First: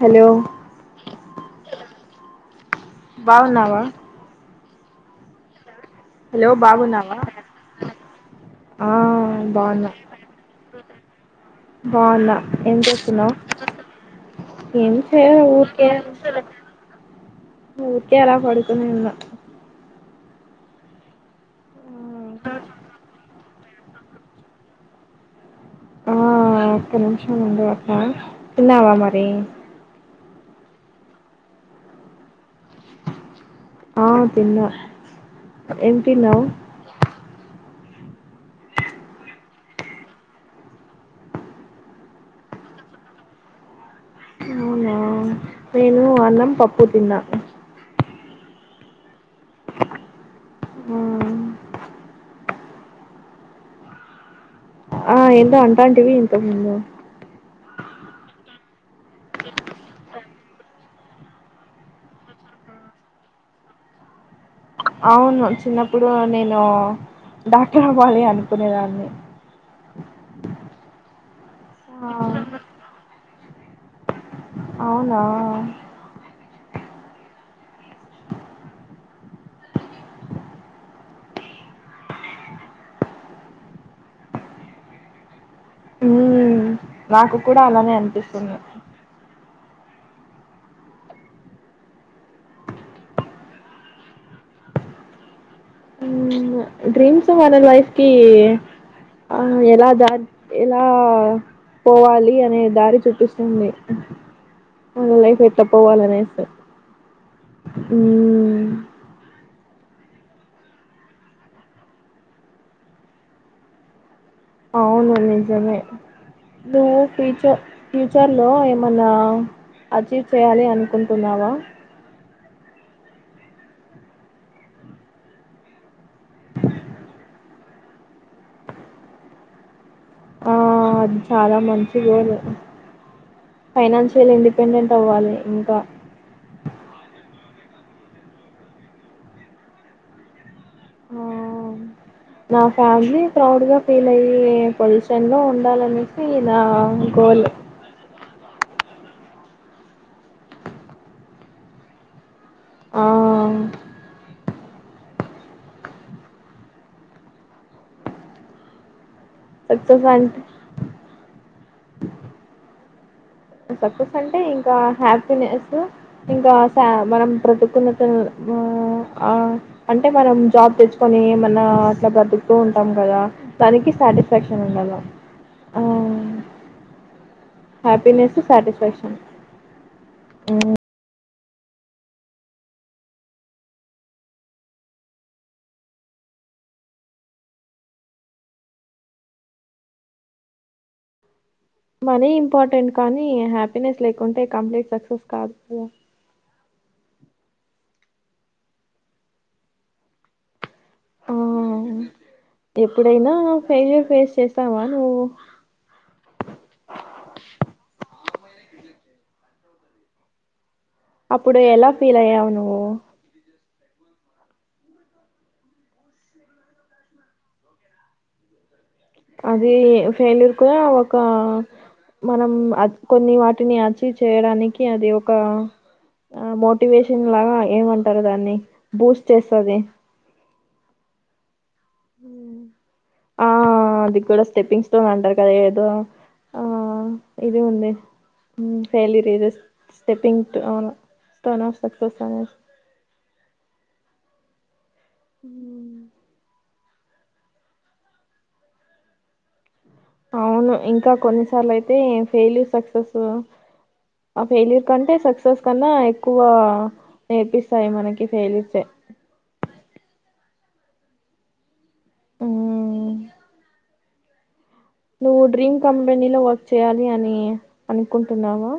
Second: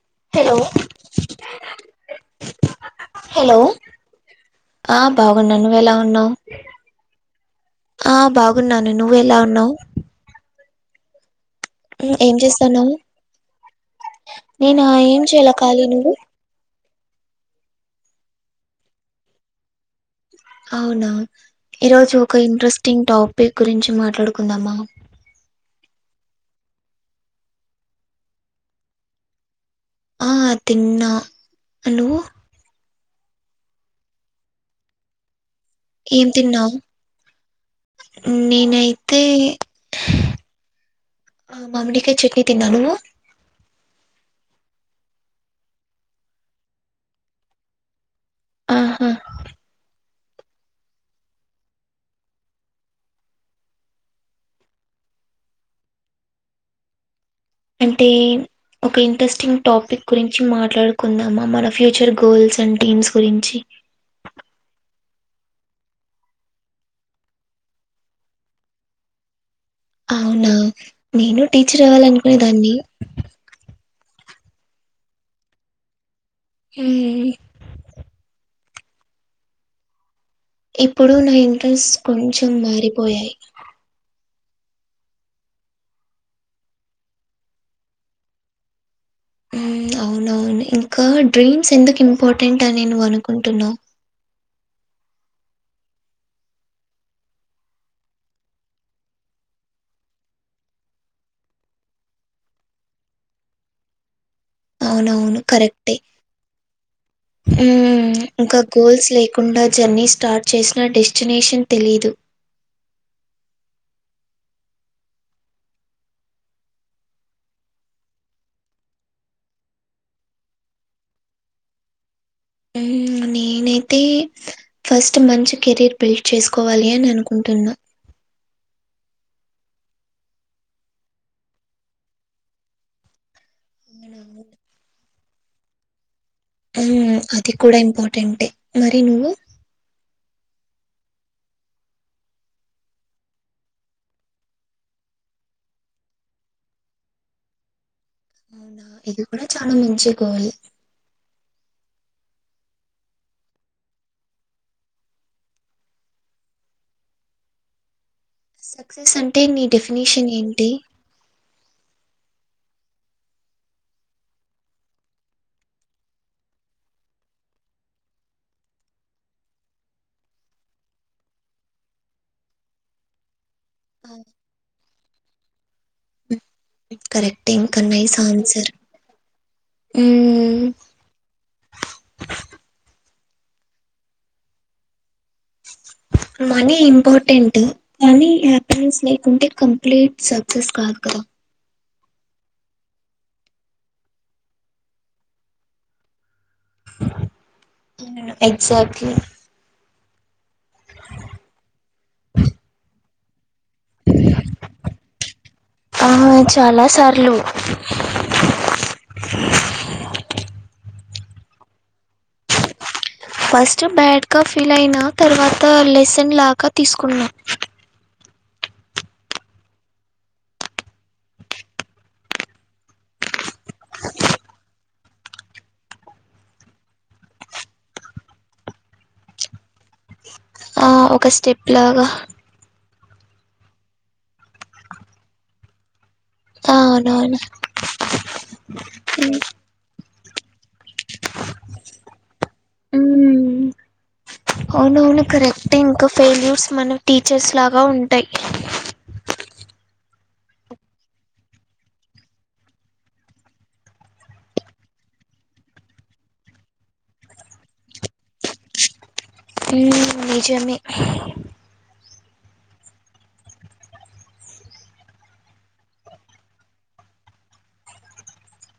Hello hello బాగున్నావా ఆ బాగున్నా నువ్వు ఎలా ఉన్నా న్నావ్ హలో బాగున్నావా ఆ ఆ బాగున్నాను నువ్వు ఎలా ఉన్నావ్ బాగున్నా బాగున్నా ఏం చేస్తున్నావ్ నేనా ఏం చేయలే చేయాల ఖాళీ ఊరికే నువ్వు ఊరికే అలా పడుకొని ఉన్నా అవునా ఈరోజు ఒక ఇంట్రెస్టింగ్ టాపిక్ గురించి మాట్లాడుకుందామా ఆ ఒక్క నిమిషం ఉండు అట్లా తిన్నావా మరి ఆ తిన్నా నువ్వు ఆ తిన్న ఏం తిన్నావు నేనైతే ఆ మామ్మడికాయ చట్నీ తిన్నా నువ్వు అవునా నేను అన్నం పప్పు తిన్నా ఆహా ఆ ఏందో అంటాంటివి ఇంతకుముందు అంటే ఒక ఇంట్రెస్టింగ్ టాపిక్ గురించి మాట్లాడుకుందామా మన ఫ్యూచర్ గోల్స్ అండ్ డ్రీమ్స్ గురించి అవును చిన్నప్పుడు నేను డాక్టర్ అవ్వాలి అనుకునేదాన్ని అవునా నేను టీచర్ అవ్వాలీ అనుకునే దాన్ని అవునా హ ఇప్పుడు నా ఇంట్రెస్ట్ కొంచెం మారిపోయాయి ఉమ్ నాకు కూడా అలానే అనిపిస్తుంది అవునవును ఇంకా డ్రీమ్స్ ఎందుకు ఇంపార్టెంట్ అని నువ్వు అనుకుంటున్నావు ఉమ్ డ్రీమ్స్ వాళ్ళ లైఫ్ కి ఆ ఎలా ద ఎలా పోవాలి అనే దారి చూపిస్తుంది మన అవునవును లైఫ్ ఎట్లా కరెక్టే పోవాలనేసి ఉమ్ ఇంకా గోల్స్ లే కుండా జర్నీ స్టార్ట్ చేసినా డెస్టినేషన్ తెలీదు అవును నిజమే నువ్వు ఫ్యూచ ఫ్యూచర్లో ఏమన్నా అచీవ్ చెయ్యాలి అనుకుంటున్నావా ఎయ్ ఇంగ నేనైతే ఫస్ట్ మంచి కెరీర్ బిల్డ్ చేసుకోవాలి అని అనుకుంటున్నా ఆ అది చాలా మంచి గోలు ఫైనాన్షియల్ ఇండిపెండెంట్ అవ్వాలి ఇంకా ఉమ్ అది కూడా ఇంపార్టెంట్ యే మరి నువ్వు ఆ నా ఫ్యామిలీ ప్రౌడ్ గా ఫీల్ అయ్యే పొజిషన్ లో ఉండాలనేసి నా గోల్ అవునా! ఇది కూడా చాలా మంచి గోల్ ఆ సక్సెస్ అంటే నీ సక్సెస్ డెఫినీషన్ అంటే ఏంటి సక్సెస్ అంటే ఇంకా హ్యాపీనెస్సు ఇంకా సా మనం బ్రతికున్నంత ఊ ఆ అంటే మనం జాబ్ తెచ్చుకొని ఏమన్నా అట్లా బతుకుతూ ఉంటాం కదా దానికి సాటిస్ఫాక్షన్ ఉండాల ఆ కరెక్టే ఇంక నైస్ హ్యాపీనెస్ ఆన్సర్ సాటిస్ఫాక్షన్ ఉమ్ మనీ ఇంపార్టెంటు కానీ హ్యాపీనెస్ లేకుంటే కంప్లీట్ సక్సెస్ కాదు కదా మనీ ఇంపార్టెంట్ కానీ హ్యాపీనెస్ లేకుంటే కంప్లీట్ సక్సెస్ కాదు కదా ఎగ్సాక్ట్లీ ఆ ఎప్పుడైనా ఫెయిల్యూర్ ఫేస్ చేసావా నువ్వు ఆ చాలా సార్లు అప్పుడు ఎలా ఫీలయ్యావు నువ్వు ఫస్ట్ బ్యాడ్ గా ఫీల్ అయినా తర్వాత లెసన్ లాగా తీసుకున్నా అది ఫెయిలూర్ కూ ఒక మనం అద్ కొన్ని వాటిని అచీవ్ చేయడానికి అది ఒక ఆ మోటివేషన్ లాగా ఏమంటారు దాన్ని బూస్ట్ చేస్తాది ఆ ఒక స్టెప్ లాగా ఆ అది కూడా స్టెపింగ్ స్టోన్ అంటారు కదా ఏదో ఆ అవునవును ఇది ఉందే ఊ failure is a stepping stone stone of success అనే ఉమ్ అవునవును కరెక్టే ఇంక ఫెల్యూర్స్ మనం టీచర్స్ లాగా ఉంటాయి అవును ఇంకా కొన్నిసార్లు అయితే ఫెయిల్యూర్ సక్సెస్ ఆ ఫెయిల్యూర్ కంటే సక్సెస్ కన్నా ఎక్కువ నేర్పిస్తాయి మనకి ఫెయిల్యూర్సే ఉమ్ నిజమే ఊ నువ్వు డ్రీమ్ కంపెనీలో వర్క్ చేయాలి అని అనుకుంటున్నావా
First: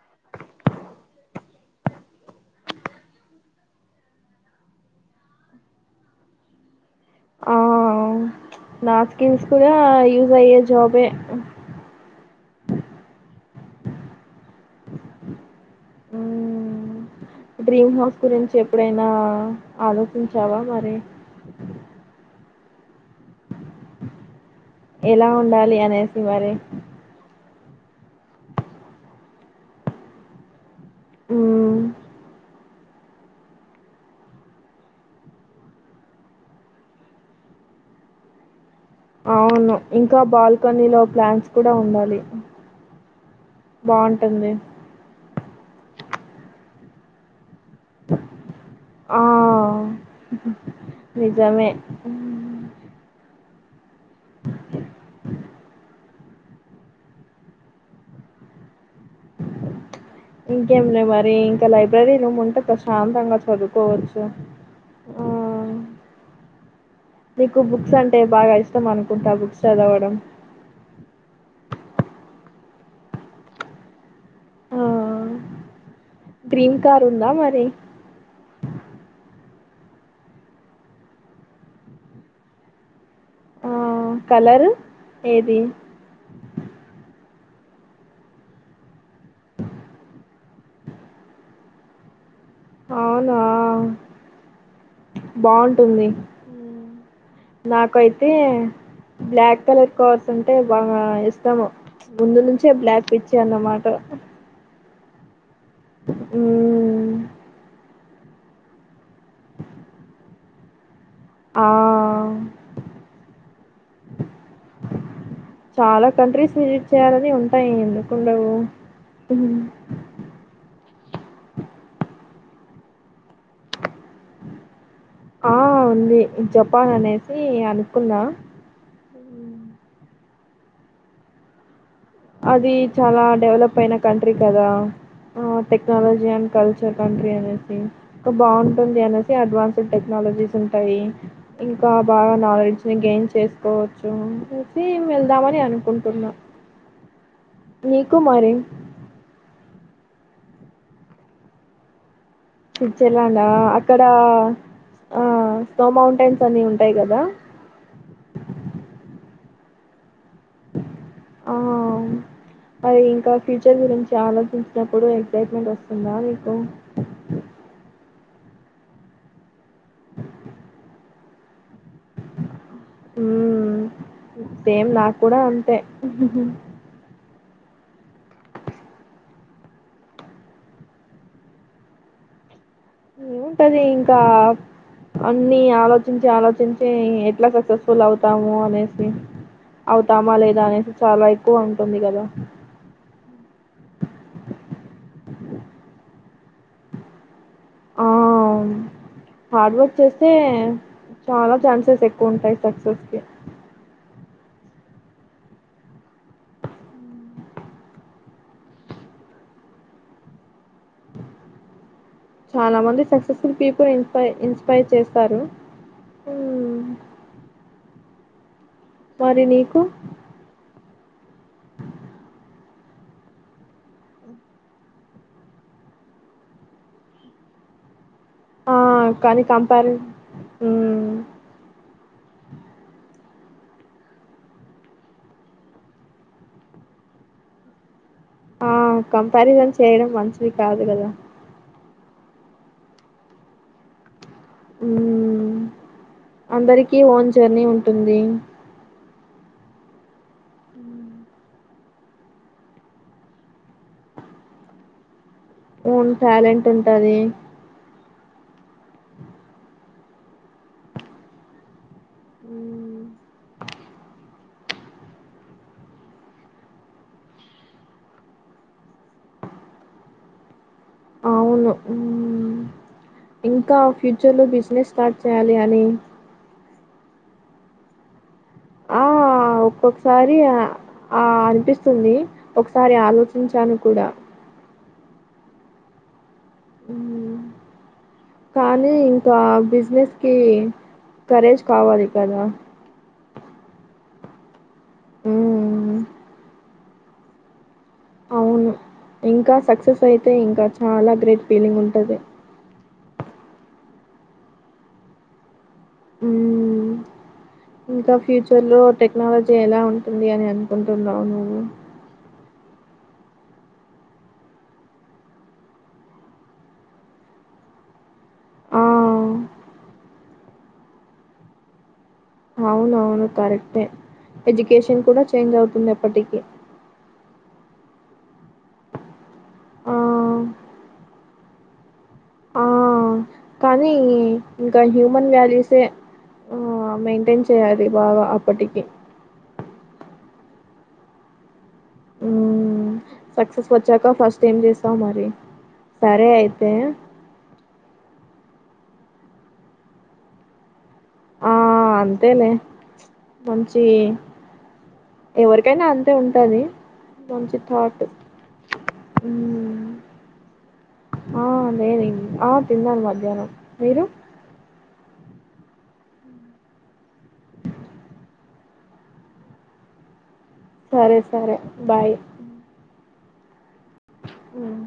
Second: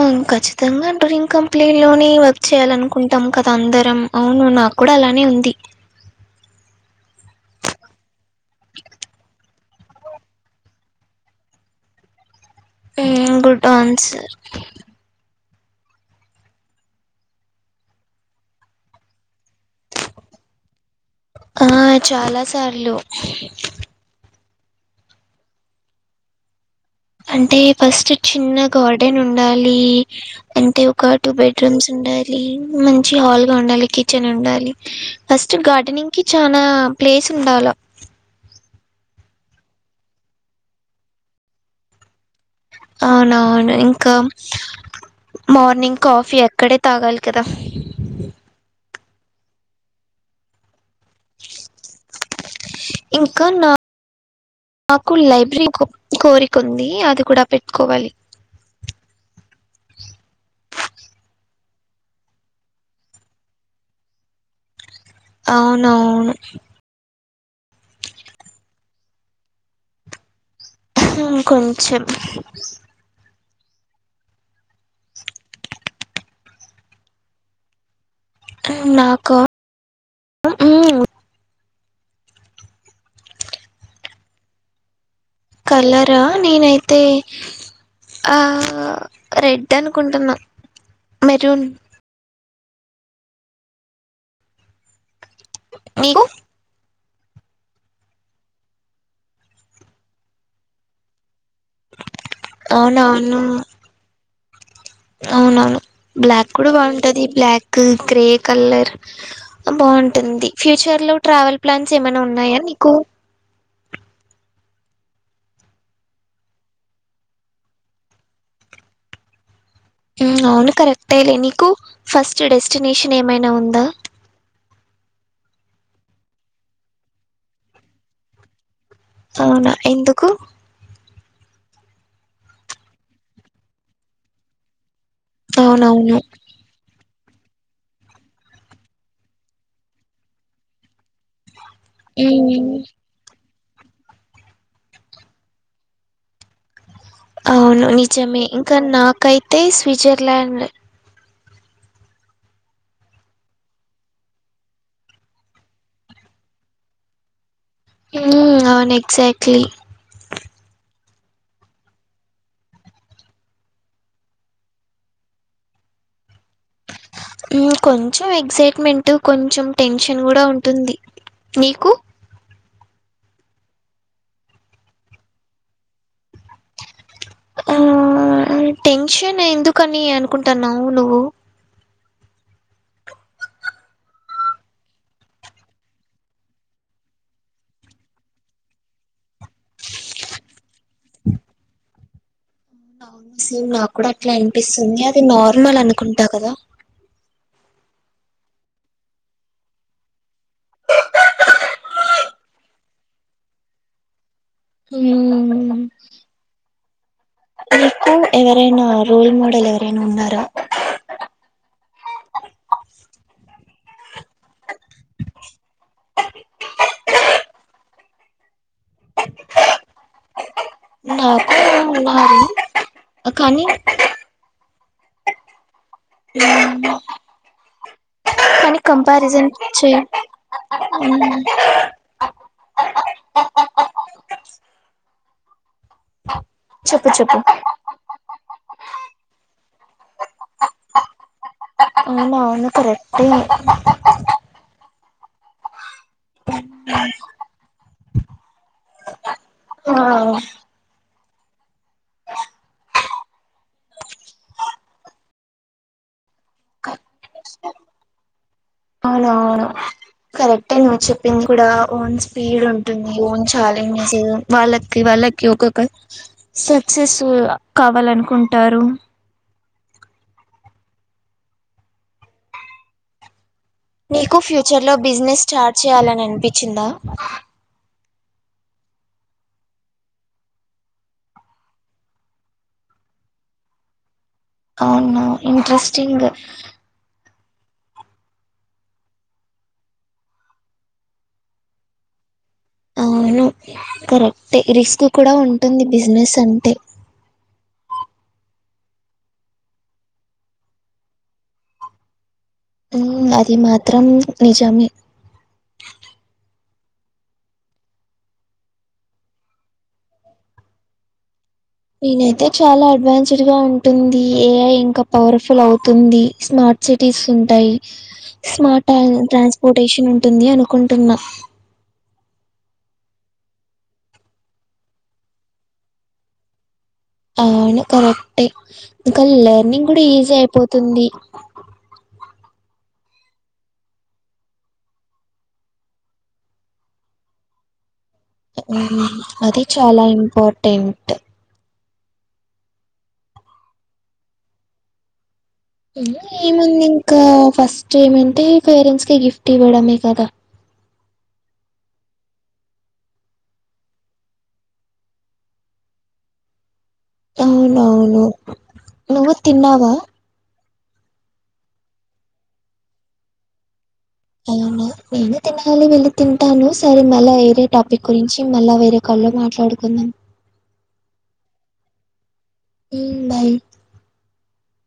అవును ఖచ్చితంగా డ్రీమ్ కంపెనీలోనే వర్క్ చేయాలనుకుంటాం కదా అందరం అవును నాకు కూడా అలానే ఉంది ఆ నా స్కిల్స్ కూడా యూస్ అయ్యే జాబే ఉమ్ గుడ్ అన్సర్ ఊ డ్రీమ్ హౌస్ గురించి ఎప్పుడైనా ఆలోచించావా మరి ఆ చాలా సార్లు ఎలా ఉండాలి అనేసి మరి అంటే ఫస్ట్ చిన్న గార్డెన్ ఉండాలి అంతే ఒ క టూ మ్మ్ బెడ్రూమ్స్ ఉండాలి మం చి హాల్గా ఉండాలి కిచెన్ ఉండాలి ఫస్ట్ గార్డెనింగ్ కి చానా ప్లేస్ ఉండాల అవును ఇంకా బాల్కనీ లో ప్లాంట్స్ కూడా ఉండాలి అవునవును ఇంకా బాగుంటుంది మార్నింగ్ కాఫీ అక్కడే తాగాలి కదా ఆ నిజమే మ్మ్. ఇంకా నా నాకు లైబ్రరీ కొ కోరికుంది అది కూడా పెట్టుకోవాలి ఇంకేమిలే మరి ఇంకా లైబ్రరీ ను ఉంటే ప్రశాంతంగా చదువుకోవచ్చు ఆ అవునవును నీకు బుక్స్ అంటే బాగా ఇష్టం అనుకుంటా బుక్స్ చదవడం హుమ్ కొంచెం ఆ గ్రీన్ కార్ ఉందా మరి ఉమ్ నాకా ఆ కలరు ఏది లరా నేనైతే ఆ రెడ్ అనుకుంటున్నా మెరూన్ అవునా బావుంటుంది నీకు నాకైతే బ్లాక్ కలర్ కార్స్ అంటే బాగా ఇష్టము ముందు నుంచే బ్లాక్ పిచ్చి అవునవును అన్నమాట అవునవును బ్లాక్ కూడా మ్మ్ బావుంటది బ్లాక్కు గ్రే కల్లర్ బావుంటుంది ఫ్యూచర్ లో ట్రావెల్ ఆ ప్లాన్స్ ఏమైనా ఉన్నాయా నీకు చాలా కంట్రీస్ విజిట్ చెయ్యాలని ఉంటాయి ఎందుకుండవు ఉమ్ అవును కరెక్టేలే నీకు ఫస్ట్ డెస్టినేషన్ ఏమైనా ఉందా ఆ ఉంది జపాన్ అనేసి అనుకున్నా అవునా ఎందుకు అది చాలా డెవలప్ అయిన కంట్రీ కదా ఆ అవునవును technology and culture country అనేసి ఇంకా బావుంటుంది అనేసి అడ్వాన్స్ టెక్నాలజీస్ ఉంటాయి ఇంకా బాగా ఉమ్, నాలెడ్జ్ ని గెయిన్ చేస్ కోవచ్చు [inaudible] సి వెళ్దామని అనుకుంటున్నా అవును నీకు నిజమే మరి ఇంకా నాకైతే స్విజర్లాండ్ స్విజ్జర్ ల్యాండా అక్కడ ఆ స్నో మౌంటైన్స్ అని ఉంటాయి కదా ఊ అవును ఎక్సాక్ట్లీ ఆ ఔ [inaudible] అది ఇంకా ఫ్యూచర్ గురించి ఆలోచించినప్పుడు ఎక్సైట్మెంట్ వస్తుందా నీకు ఊ కొంచెం ఎగ్సైట్మెంట్ కొంచెం టెన్షన్ కూడా ఉంటుంది మీకు హూమ్ సేమ్ నాకుడా అంతే ఆ టెన్షన్ ఎందుకని అనుకుంటున్నావ్ నువ్వు ఏముంటదీ ఇంకా అన్ని ఆలోచించి ఆలోచించి ఎట్లా సక్సెస్ఫుల్ అవుతాము అనేసి అవుతామా లేదా అనేసి చాలా ఎక్కువ ఉంటుంది గదా అవును సేమ్ నాకుడ అట్లా ఇన్పిస్తుంది అది నార్మల్ అనుకుంటా కదా ఆవ్న్ హార్డ్ వర్క్ చేస్తే చాలా ఛాన్సెస్ ఎక్కువుంటాయి సక్సెస్ కి ఉమ్మ్మ్మ్ మీకు ఎవరైనా రోల్ మోడల్ ఎవరైనా ఉన్నారా చాలా మంది సక్సెస్ఫుల్ పీపుల్ ఇన్స్పై ఇన్స్పైర్ చేస్తారు ఉమ్, మరి నీకు నాకు ఉన్నారు కనీ హ ఆ న్ని కానీ కంపారిజన్ కంపారి చే హ్మ్ ఊమ్ చెప్పు చెప్పు ఆ కంపారిజన్ చేయడం మంచిది కాదు గద ఔనను కరెక్టే ఊమ్ అందరికీ ఓన్ జర్నీ ఉంటుంది ఆ ఓన్ టాలెంట్ ఉంటది ఔనను కరెక్టే నువ్ చెప్పింది కుడా ఓన్ స్పీడ్ హ్మ్. ఉంటుంది ఓన్ ఛాలెంజస్ వాళ్ళక్ వాళ్ళకి ఒకొక్క సక్సెస్ కావాలనుకుంటారు అవును ఉమ్ ఇంకా నీకు ఫ్యూచర్‌లో బిజినెస్ ఫ్యూచర్లో స్టార్ట్ బిజ్నెస్ చేయాలి స్టార్ట్ అని చేయాలనన్పిచిందా ఆ ఒక్కొక్కసారి అ అనిపిస్తుంది ఒకసారి ఆలోచించాను కుడా అవున్ ఇంట్రెస్టింగ్ ఉ కానీ ఇంకా బిజినెస్కి కరేజ్ కావాలి కదా అవును కరెక్టే రిస్క్ కుడా ఉంటుంది హ్మ్. బిజ్నెస్ అంటే అవును ఇంకా సక్సెస్ అయితే ఇంక చాలా గ్రేట్ ఫీలింగ్ ఉంటది ఉమ్ అది మాత్రం నిజమే ఊమ్ ఇంక ఫ్యూచర్లో టెక్నాలజీ ఎలా ఉంటుంది అని అనుకుంటున్నావు నువ్వు నేనైతే చాలా అడ్వాన్స్డ్గా ఉంటుంది ఏఐ ఇంకా పవర్ఫుల్ అవుతుంది స్మార్ట్ స్మార్ట్ సిటీస్ ఉంటాయి ఆ స్మార్ట ట్రాన్స్పోర్టేషన్ ఉంటుంది అనుకుంటున్నా అవునవును కరెక్టే ఎడ్యుకేషన్ కుడా చేంజ్ అవుతుందెపటికి ఔను కరెక్టే ఇంక లర్నింగ్ ఆ కుడా ఈజీ అయిపోతుంది ఆ కానీ ఇంకా హ్యూమన్ వాల్యూసె ఆ మెయింటెన్ చేయాలి బాగా అ హుమ్ ఆది చాలా ఇంపార్టెంట్ ఉమ్మ్ సక్సెస్ వచ్చాక ఫస్ట్ ఏం చేస్తావు మరి ఉమ్ సరే అయితే ఏముంది ఇంకా ఫస్ట్ ఏమంటే పేరెంట్స్‌కి గిఫ్ట్ ఇవ్వడమే కదా ఆ అంతేలే మంచి ఎవరికైనా అంతే ఉంటది మంచి థాట్ అవునవును నువ్వు ఉమ్మ్ తిన్నావా ఆ లేదిం ఆ తిన్నాను మధ్యాహ్నం మీరు అలోనే నేను తినలి వెళ్ళి తింటాను సరే మళ్ళా వేరే టాపిక్ గురించి మళ్ళా వేరే కాల్లో మాట్లాడుకుందాం సరే సరే బాయ్ ఉమ్మ్ బాయ్ ఉమ్మ్